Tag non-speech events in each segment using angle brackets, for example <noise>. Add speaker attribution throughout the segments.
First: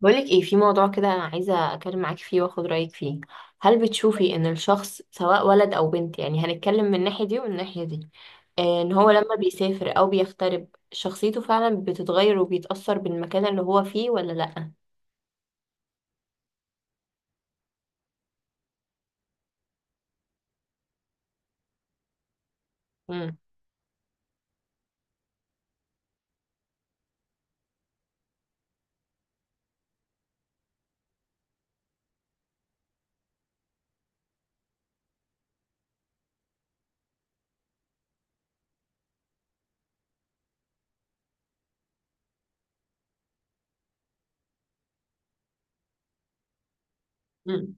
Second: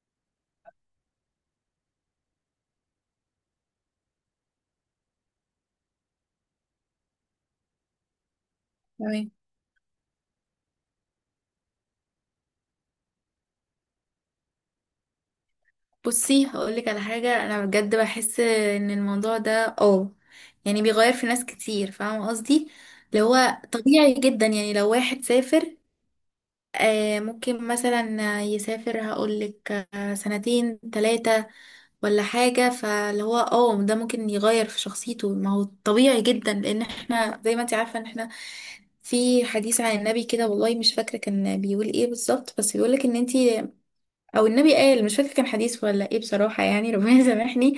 Speaker 1: بقولك ايه، في موضوع كده انا عايزه اتكلم معاكي فيه واخد رايك فيه. هل بتشوفي ان الشخص سواء ولد او بنت، يعني هنتكلم من الناحيه دي ومن الناحيه دي. ان هو
Speaker 2: تمام.
Speaker 1: لما بيسافر او بيغترب شخصيته فعلا بتتغير وبيتاثر بالمكان اللي هو فيه ولا لا؟
Speaker 2: بصي، هقولك على حاجة. أنا بجد بحس إن الموضوع ده يعني بيغير في ناس كتير، فاهمة قصدي؟ اللي هو طبيعي جدا، يعني لو واحد سافر ممكن مثلا يسافر، هقولك سنتين تلاتة ولا حاجة، فاللي هو ده ممكن يغير في شخصيته. ما هو طبيعي جدا، لأن احنا زي ما انت عارفة ان احنا في حديث عن النبي كده، والله مش فاكرة كان بيقول ايه بالظبط، بس بيقولك ان انت، او النبي قال، مش فاكره كان حديث ولا ايه بصراحه، يعني ربنا <laughs>
Speaker 1: امم.
Speaker 2: يسامحني.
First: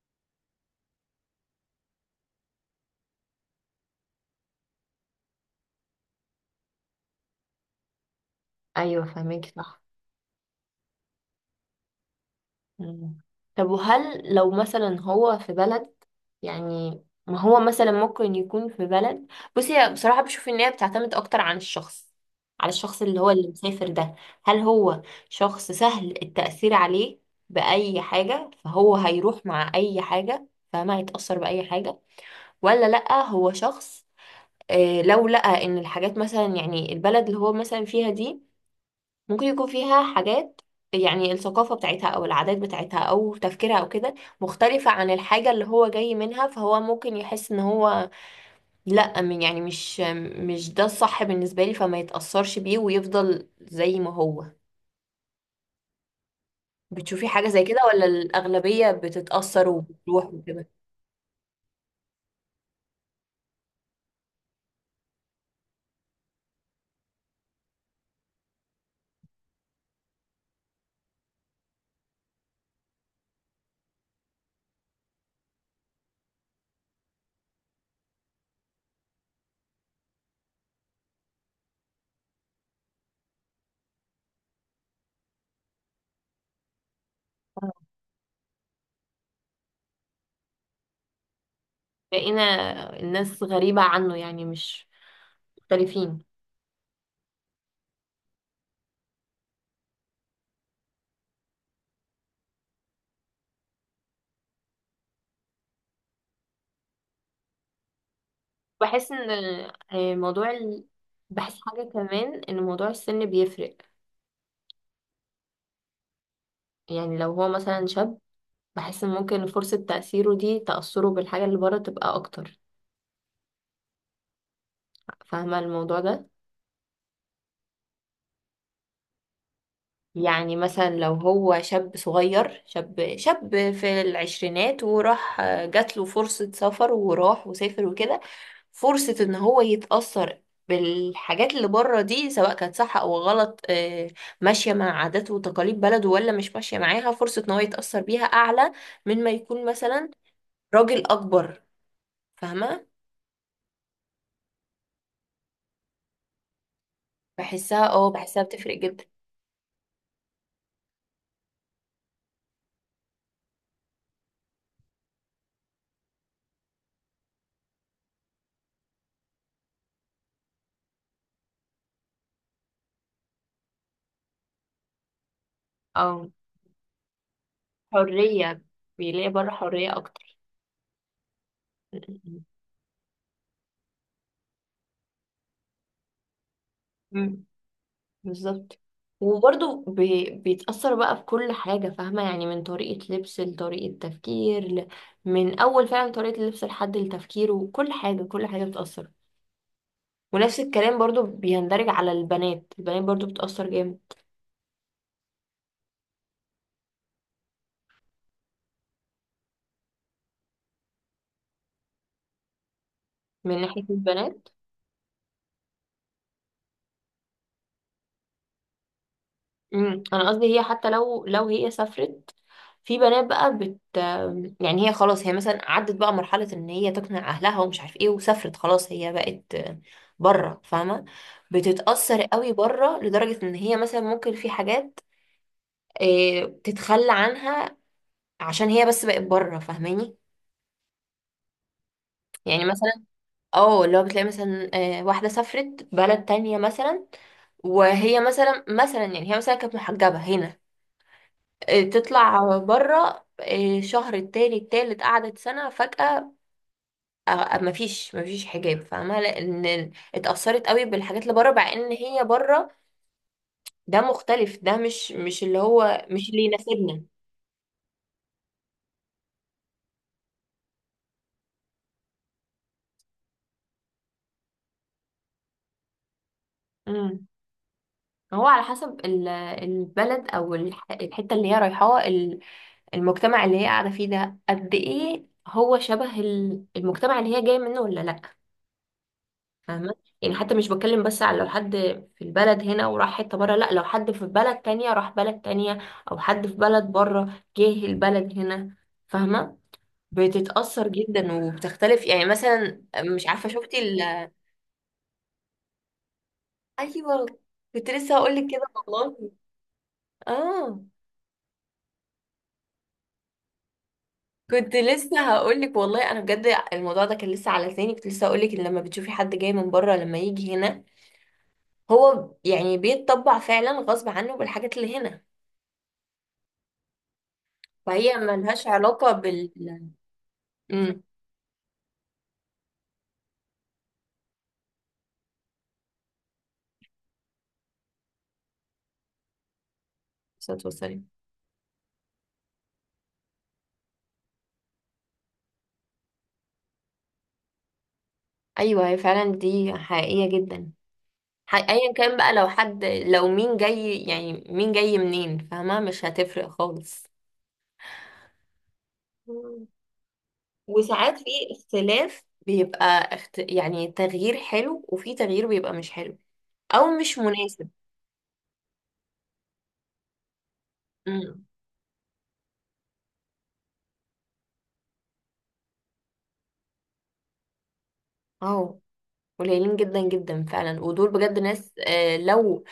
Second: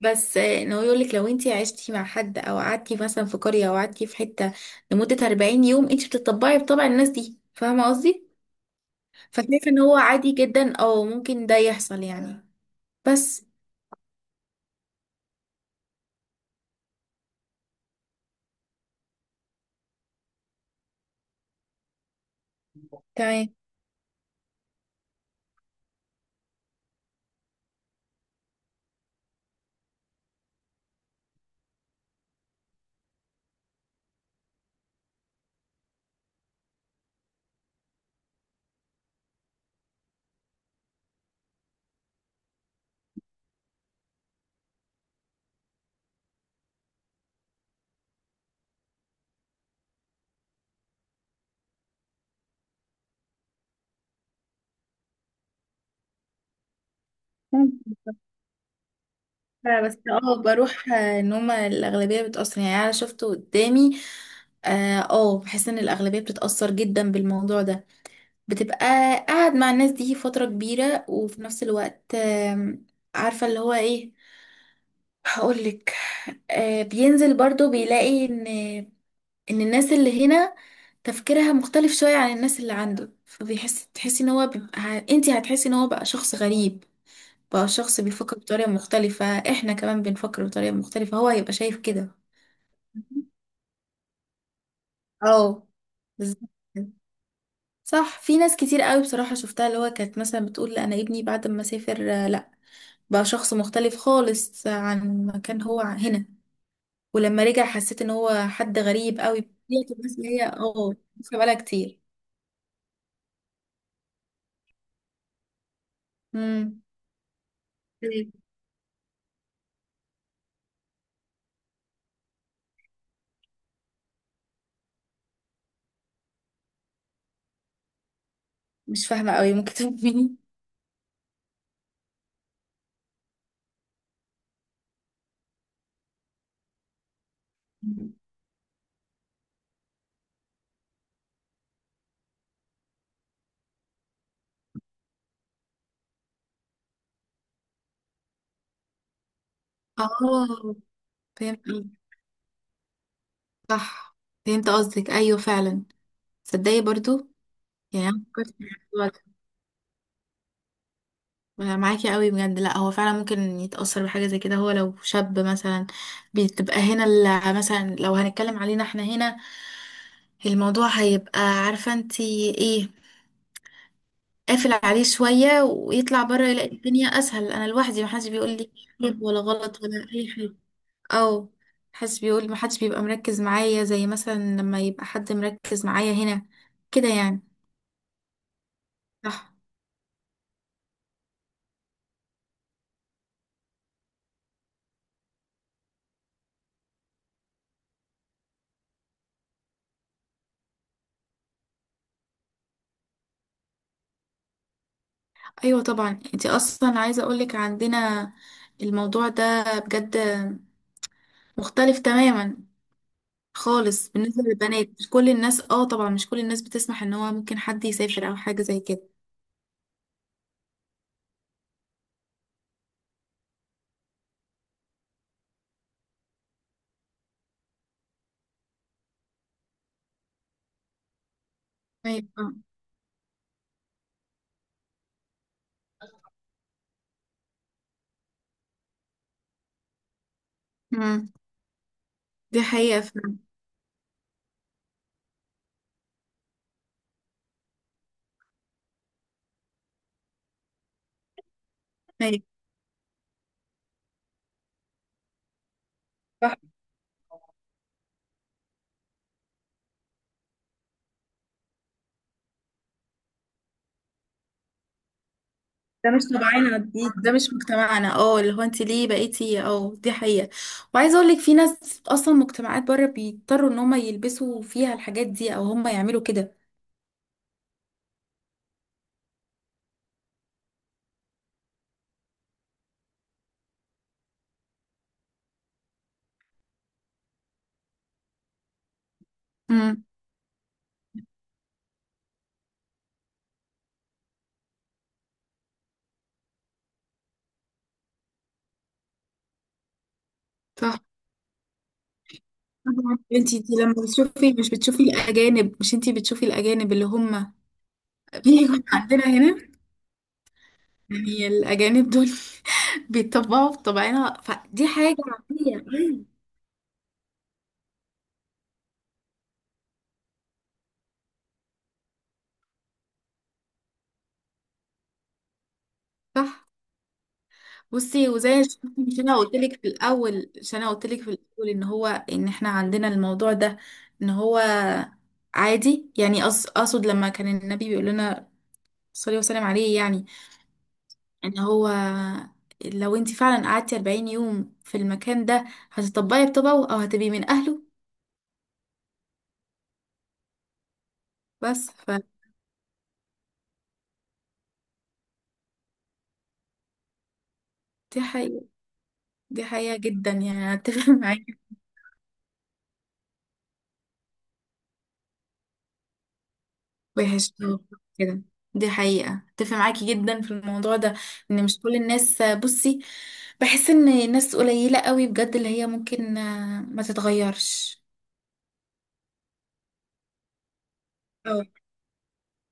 Speaker 2: بس ان هو يقول لك لو انت عشتي مع حد او قعدتي مثلا في قريه او قعدتي في حته لمده 40 يوم انت بتطبعي بطبع الناس دي، فاهمه قصدي؟
Speaker 1: ايوه، فهمك
Speaker 2: فشايفه ان
Speaker 1: صح.
Speaker 2: هو عادي جدا، او ممكن ده يحصل يعني.
Speaker 1: مم.
Speaker 2: بس.
Speaker 1: طب وهل لو مثلا هو في بلد، يعني ما هو مثلا ممكن يكون في بلد. بصي، هي بصراحة بشوف ان هي بتعتمد اكتر عن الشخص، على الشخص اللي هو اللي
Speaker 2: تمام.
Speaker 1: مسافر ده. هل هو شخص سهل التأثير عليه بأي حاجة فهو هيروح مع أي حاجة فما هيتأثر بأي حاجة، ولا لأ هو شخص، لو لقى ان الحاجات مثلا يعني البلد اللي هو مثلا فيها دي ممكن يكون فيها حاجات، يعني الثقافة بتاعتها أو العادات بتاعتها أو تفكيرها أو كده مختلفة عن الحاجة اللي هو جاي منها، فهو ممكن يحس إن هو لأ يعني مش ده الصح بالنسبة لي، فما يتأثرش بيه ويفضل زي ما هو. بتشوفي حاجة زي كده
Speaker 2: ممكن.
Speaker 1: ولا الأغلبية بتتأثر
Speaker 2: بس
Speaker 1: وبتروح وكده؟
Speaker 2: بروح. ان هما الاغلبيه بتاثر، يعني انا شفته قدامي. بحس ان الاغلبيه بتتاثر جدا بالموضوع ده. بتبقى قاعد مع الناس دي فترة كبيرة، وفي نفس الوقت عارفة اللي هو ايه؟ هقولك، بينزل برضو بيلاقي ان الناس اللي هنا تفكيرها مختلف شوية عن الناس اللي عنده، فبيحس تحسي ان هو بيبقى، انتي هتحسي ان هو بقى شخص غريب، بقى شخص بيفكر بطريقة مختلفة. احنا كمان بنفكر بطريقة مختلفة، هو هيبقى شايف كده.
Speaker 1: لقينا الناس غريبة عنه، يعني مش
Speaker 2: اه،
Speaker 1: مختلفين.
Speaker 2: بالظبط كده. صح، في ناس كتير قوي بصراحة شفتها، اللي هو كانت مثلا بتقول لا، انا ابني بعد ما سافر لا، بقى شخص مختلف خالص عن ما كان هو هنا، ولما رجع حسيت ان هو حد
Speaker 1: بحس
Speaker 2: غريب
Speaker 1: إن
Speaker 2: قوي بطبيعته.
Speaker 1: آه،
Speaker 2: الناس اللي هي
Speaker 1: موضوع ال...
Speaker 2: عارفة بقالها
Speaker 1: بحس حاجة
Speaker 2: كتير.
Speaker 1: كمان إن موضوع السن بيفرق.
Speaker 2: امم.
Speaker 1: يعني لو هو مثلا شاب، بحس ممكن فرصة تأثيره دي تأثره بالحاجة اللي بره تبقى أكتر، فاهمة الموضوع ده؟
Speaker 2: مش فاهمة قوي، ممكن تفهميني؟
Speaker 1: يعني مثلا لو هو شاب صغير، شاب في العشرينات وراح جات له فرصة سفر وراح وسافر وكده، فرصة إن هو يتأثر بالحاجات اللي بره دي سواء كانت صح أو غلط، ماشية مع عادات وتقاليد بلده ولا مش ماشية معاها، فرصة إن هو يتأثر بيها أعلى من ما يكون مثلا
Speaker 2: اه،
Speaker 1: راجل
Speaker 2: فهمت
Speaker 1: أكبر.
Speaker 2: قصدك.
Speaker 1: فاهمة.
Speaker 2: صح، فهمت قصدك، ايوه فعلا. تصدقي برضو،
Speaker 1: بحسها
Speaker 2: يعني
Speaker 1: اه
Speaker 2: أنا
Speaker 1: بحسها
Speaker 2: فكرت في
Speaker 1: بتفرق.
Speaker 2: الموضوع. أنا معاكي قوي بجد، لا، هو فعلا ممكن يتأثر بحاجة زي كده هو، لو شاب مثلا بتبقى هنا مثلا لو هنتكلم علينا احنا هنا، الموضوع هيبقى، عارفة انتي ايه؟ قافل عليه شوية، ويطلع
Speaker 1: جدا.
Speaker 2: بره يلاقي الدنيا أسهل. أنا لوحدي، محدش بيقول
Speaker 1: حرية.
Speaker 2: لي حلو
Speaker 1: بيلاقي
Speaker 2: ولا
Speaker 1: بره
Speaker 2: غلط
Speaker 1: حرية
Speaker 2: ولا أي
Speaker 1: أكتر.
Speaker 2: حاجة، أو محدش
Speaker 1: م-
Speaker 2: بيقول، محدش بيبقى مركز معايا زي مثلا لما يبقى حد مركز معايا هنا كده يعني.
Speaker 1: م. بالظبط.
Speaker 2: صح،
Speaker 1: وبرضه بيتأثر بقى بكل حاجة، فاهمة، يعني من طريقة لبس لطريقة تفكير من أول فعلا طريقة اللبس لحد التفكير، وكل حاجة كل حاجة بتأثر. ونفس الكلام برضه بيندرج على البنات. البنات برضه بتأثر جامد.
Speaker 2: ايوه طبعا. انت اصلا عايزه اقولك عندنا الموضوع ده بجد مختلف تماما
Speaker 1: من ناحية
Speaker 2: خالص بالنسبه
Speaker 1: البنات.
Speaker 2: للبنات. مش كل الناس، طبعا مش كل الناس بتسمح ان هو ممكن حد يسافر او حاجه زي كده.
Speaker 1: امم. انا قصدي هي حتى لو هي سافرت، في بنات بقى يعني هي خلاص هي مثلا عدت بقى مرحلة ان هي تقنع اهلها ومش عارف ايه وسافرت خلاص هي بقت بره، فاهمة، بتتأثر
Speaker 2: ايوه، آه.
Speaker 1: قوي بره لدرجة ان هي مثلا ممكن في حاجات تتخلى عنها عشان هي بس بقت بره، فاهماني.
Speaker 2: أمم. دي
Speaker 1: يعني
Speaker 2: حقيقه
Speaker 1: مثلا
Speaker 2: فعلا.
Speaker 1: اه اللي هو بتلاقي مثلا واحدة سافرت بلد تانية مثلا، وهي مثلا يعني هي مثلا كانت محجبة هنا،
Speaker 2: أيوة.
Speaker 1: تطلع بره شهر التاني التالت قعدت سنة، فجأة
Speaker 2: صح،
Speaker 1: مفيش حجاب، فاهمة، لأن اتأثرت قوي بالحاجات اللي بره، مع إن هي بره ده مختلف، ده مش اللي هو
Speaker 2: ده مش
Speaker 1: مش اللي
Speaker 2: طبعنا، دي
Speaker 1: يناسبنا.
Speaker 2: ده مش مجتمعنا، اللي هو انت ليه بقيتي؟ اه دي حقيقه. وعايزه اقولك في ناس اصلا، مجتمعات بره بيضطروا ان هم يلبسوا فيها الحاجات دي او هم يعملوا كده.
Speaker 1: امم. هو على حسب البلد أو الحتة اللي هي رايحاها، المجتمع اللي هي قاعدة فيه ده قد إيه هو شبه المجتمع اللي هي جاية منه ولا لأ، فاهمة.
Speaker 2: امم.
Speaker 1: يعني حتى مش بتكلم بس على لو حد في البلد هنا وراح حتة بره، لا، لو حد في بلد تانية راح بلد تانية، او حد في بلد بره جه البلد هنا، فاهمة، بتتأثر جدا وبتختلف. يعني مثلا
Speaker 2: طبعا.
Speaker 1: مش عارفة
Speaker 2: انتي
Speaker 1: شفتي
Speaker 2: لما بتشوفي، مش بتشوفي الاجانب؟ مش انتي بتشوفي الاجانب اللي
Speaker 1: ايوه
Speaker 2: هم
Speaker 1: كنت لسه هقولك كده.
Speaker 2: بيجوا <laughs> عندنا
Speaker 1: والله
Speaker 2: هنا؟
Speaker 1: اه
Speaker 2: يعني الاجانب دول <laughs> بيتطبعوا بطبعنا،
Speaker 1: كنت
Speaker 2: فدي حاجه
Speaker 1: لسه هقولك،
Speaker 2: عاديه.
Speaker 1: والله انا
Speaker 2: أيوة.
Speaker 1: بجد الموضوع ده كان لسه على لساني، كنت لسه هقولك ان لما بتشوفي حد جاي من بره، لما يجي هنا، هو يعني بيتطبع فعلا غصب عنه بالحاجات اللي هنا.
Speaker 2: صح.
Speaker 1: فهي
Speaker 2: بصي، وزي
Speaker 1: ملهاش علاقة
Speaker 2: مش انا قلت لك في الاول، مش انا
Speaker 1: امم.
Speaker 2: قلت لك في الاول ان هو، ان احنا عندنا الموضوع ده ان هو عادي، يعني اقصد لما كان النبي بيقول لنا، صلي وسلم عليه، يعني
Speaker 1: صوت وسلم.
Speaker 2: ان هو لو انت فعلا قعدتي 40 يوم في المكان ده هتطبقي بطبعه او هتبقي من اهله.
Speaker 1: ايوه هي فعلا دي حقيقية جدا.
Speaker 2: بس
Speaker 1: ايا كان
Speaker 2: فدي
Speaker 1: بقى، لو مين جاي، يعني مين جاي منين، فاهمة، مش هتفرق خالص.
Speaker 2: حقيقة، دي
Speaker 1: مم.
Speaker 2: حقيقة جدا، يعني أنا اتفق
Speaker 1: وساعات
Speaker 2: <laughs>
Speaker 1: في
Speaker 2: معاكي.
Speaker 1: اختلاف بيبقى يعني تغيير حلو وفي تغيير بيبقى مش حلو او مش
Speaker 2: وحش
Speaker 1: مناسب.
Speaker 2: كده. دي حقيقة، اتفق معاكي جدا في الموضوع ده،
Speaker 1: امم.
Speaker 2: ان مش كل الناس. بصي، بحس ان ناس قليلة قوي بجد اللي هي ممكن ما تتغيرش.
Speaker 1: اه، قليلين جدا جدا فعلا ودول بجد
Speaker 2: أوي.
Speaker 1: ناس، لو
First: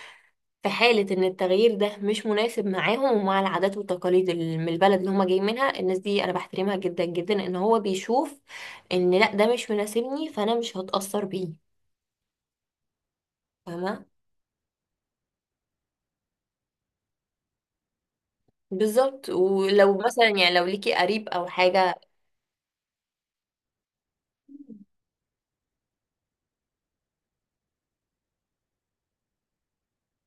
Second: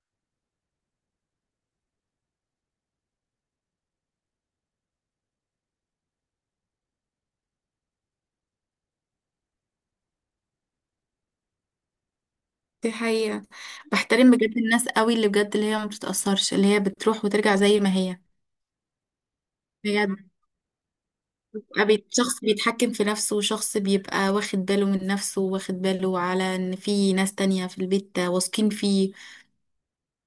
Speaker 1: في حالة إن التغيير ده مش مناسب معاهم ومع العادات والتقاليد من البلد اللي هما جايين منها، الناس دي أنا بحترمها جدا جدا، إن هو بيشوف إن لأ ده مش مناسبني، فأنا مش هتأثر بيه،
Speaker 2: دي حقيقة،
Speaker 1: فاهمة.
Speaker 2: بحترم بجد الناس قوي، اللي بجد اللي هي ما بتتأثرش، اللي هي بتروح وترجع زي ما هي.
Speaker 1: بالظبط. ولو مثلا
Speaker 2: بجد،
Speaker 1: يعني لو ليكي قريب أو
Speaker 2: بقى
Speaker 1: حاجة.
Speaker 2: شخص بيتحكم في نفسه، وشخص بيبقى واخد باله من نفسه، واخد باله على ان في ناس تانية في البيت واثقين فيه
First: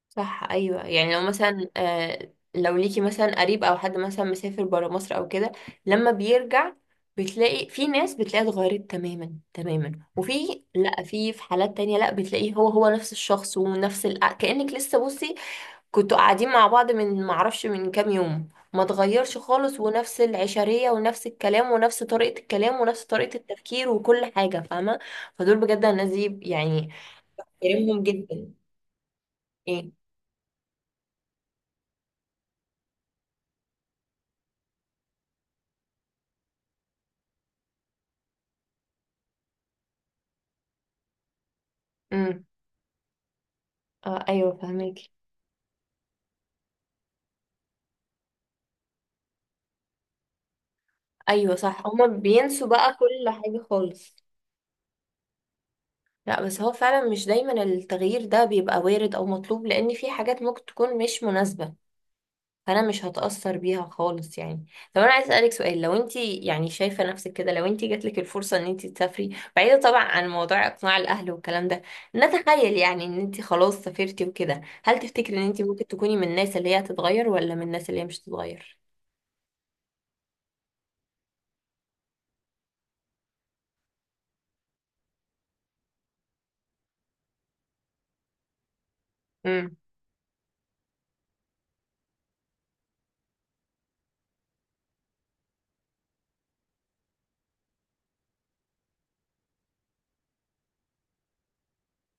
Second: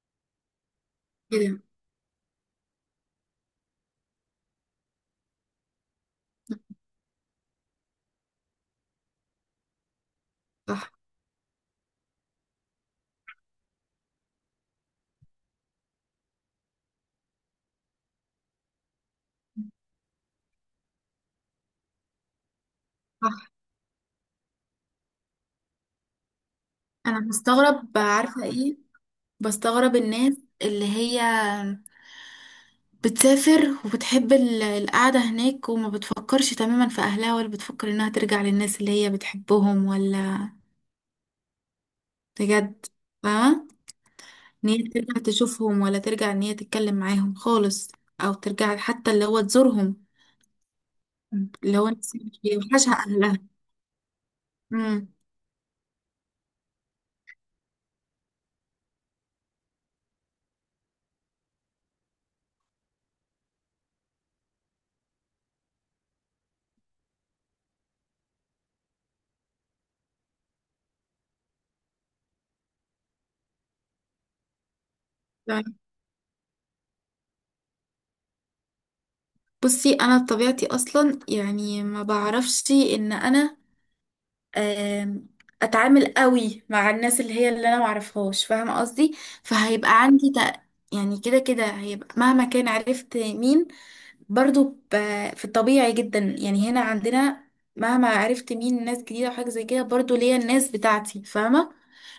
Speaker 1: صح، ايوه، يعني لو
Speaker 2: كده.
Speaker 1: مثلا لو ليكي مثلا قريب او حد مثلا مسافر برا مصر او كده، لما بيرجع بتلاقي في ناس بتلاقيها اتغيرت تماما تماما، وفي،
Speaker 2: صح،
Speaker 1: لا، في حالات تانية لا بتلاقيه هو هو نفس الشخص ونفس كأنك لسه، بصي، كنتوا قاعدين مع بعض من معرفش من كام يوم، ما اتغيرش خالص، ونفس العشرية ونفس الكلام ونفس طريقة الكلام ونفس طريقة
Speaker 2: صح.
Speaker 1: التفكير وكل حاجة، فاهمة. فدول بجد الناس دي يعني
Speaker 2: انا مستغرب
Speaker 1: كريمهم
Speaker 2: عارفة
Speaker 1: جدا.
Speaker 2: ايه؟
Speaker 1: ايه.
Speaker 2: بستغرب الناس اللي هي بتسافر وبتحب القعدة هناك، وما بتفكرش تماما في اهلها، ولا بتفكر انها ترجع للناس اللي هي بتحبهم، ولا
Speaker 1: إمم.
Speaker 2: بجد فاهمة
Speaker 1: اه، ايوه،
Speaker 2: ان هي
Speaker 1: فهماكي.
Speaker 2: ترجع تشوفهم، ولا ترجع ان هي تتكلم معاهم خالص، او ترجع حتى اللي هو تزورهم. مم.
Speaker 1: ايوه صح،
Speaker 2: لو انا
Speaker 1: هما بينسوا بقى
Speaker 2: بيوحشها
Speaker 1: كل
Speaker 2: اهلها.
Speaker 1: حاجة خالص.
Speaker 2: امم.
Speaker 1: لا بس هو فعلا مش دايما التغيير ده بيبقى وارد او مطلوب، لان في حاجات ممكن تكون مش مناسبة، فانا مش هتأثر بيها خالص يعني. طب انا عايز اسألك سؤال، لو انت يعني شايفة نفسك كده، لو انت جاتلك الفرصة ان انت تسافري، بعيدة طبعا عن موضوع اقناع الاهل والكلام ده، نتخيل يعني ان انت خلاص سافرتي وكده، هل تفتكري ان انت
Speaker 2: طيب.
Speaker 1: ممكن تكوني من الناس اللي هي هتتغير ولا من الناس اللي هي مش هتتغير؟
Speaker 2: بصي انا بطبيعتي اصلا، يعني ما بعرفش ان انا آم، اتعامل قوي مع الناس اللي هي اللي انا ما اعرفهاش، فاهمه قصدي؟
Speaker 1: امم.
Speaker 2: فهيبقى عندي يعني كده كده هيبقى، مهما كان عرفت مين برضو ب... في الطبيعي جدا يعني، هنا عندنا مهما عرفت مين ناس جديدة وحاجة زي كده، برضو ليا الناس بتاعتي فاهمة.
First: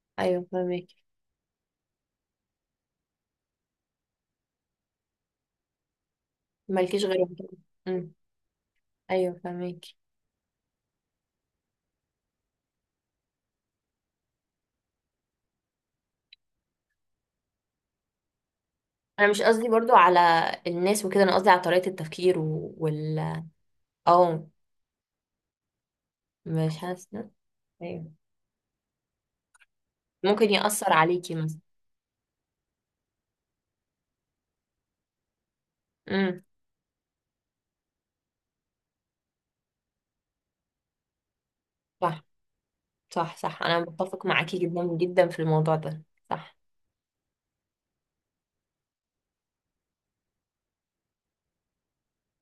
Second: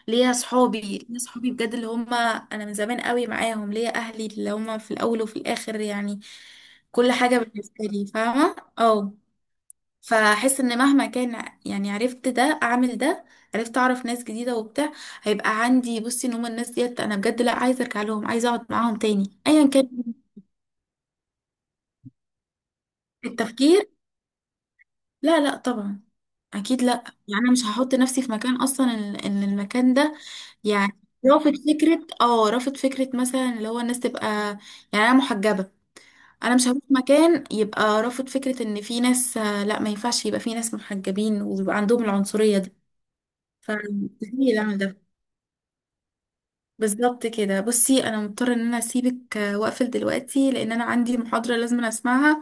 Speaker 2: ليا
Speaker 1: ايوه
Speaker 2: صحابي،
Speaker 1: فهماكي.
Speaker 2: ليا صحابي بجد اللي هم أنا من زمان قوي معاهم، ليا أهلي اللي هم في الأول وفي الآخر يعني.
Speaker 1: مالكيش
Speaker 2: كل
Speaker 1: غيرهم.
Speaker 2: حاجة بالنسبة لي، فاهمة؟ اه.
Speaker 1: ايوه فاهمك.
Speaker 2: فأحس إن مهما كان، يعني عرفت ده، أعمل ده، عرفت أعرف ناس جديدة وبتاع، هيبقى عندي، بصي، إن هم الناس ديت أنا بجد لأ، عايزة أرجع لهم، عايزة أقعد معاهم
Speaker 1: انا
Speaker 2: تاني
Speaker 1: مش
Speaker 2: أيا
Speaker 1: قصدي
Speaker 2: كان.
Speaker 1: برضو على الناس وكده، انا قصدي على طريقة التفكير
Speaker 2: التفكير،
Speaker 1: اه.
Speaker 2: لا، لا، طبعا.
Speaker 1: مش
Speaker 2: اكيد لا،
Speaker 1: حاسة.
Speaker 2: يعني انا مش هحط
Speaker 1: ايوه
Speaker 2: نفسي في مكان اصلا ان المكان ده،
Speaker 1: ممكن يأثر
Speaker 2: يعني
Speaker 1: عليكي
Speaker 2: رافض
Speaker 1: مثلا.
Speaker 2: فكره، رافض فكره مثلا اللي هو الناس تبقى، يعني انا محجبه.
Speaker 1: امم.
Speaker 2: انا مش هروح مكان يبقى رافض فكره ان في ناس، لا، ما ينفعش يبقى في ناس محجبين ويبقى عندهم
Speaker 1: صح
Speaker 2: العنصريه دي.
Speaker 1: صح صح، انا متفق
Speaker 2: فمستحيل
Speaker 1: معاكي
Speaker 2: اعمل
Speaker 1: جدا
Speaker 2: ده.
Speaker 1: جدا في الموضوع ده. صح.
Speaker 2: بالظبط كده. بصي انا مضطره ان انا اسيبك، واقفل دلوقتي، لان انا عندي محاضره لازم أنا اسمعها،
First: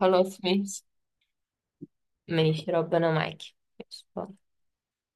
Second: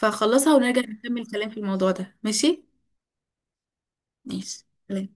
Speaker 1: خلاص
Speaker 2: ونرجع
Speaker 1: ماشي.
Speaker 2: نكمل كلام في الموضوع ده. ماشي،
Speaker 1: ماشي، ربنا معاكي. ماشي.
Speaker 2: ماشي. سلام.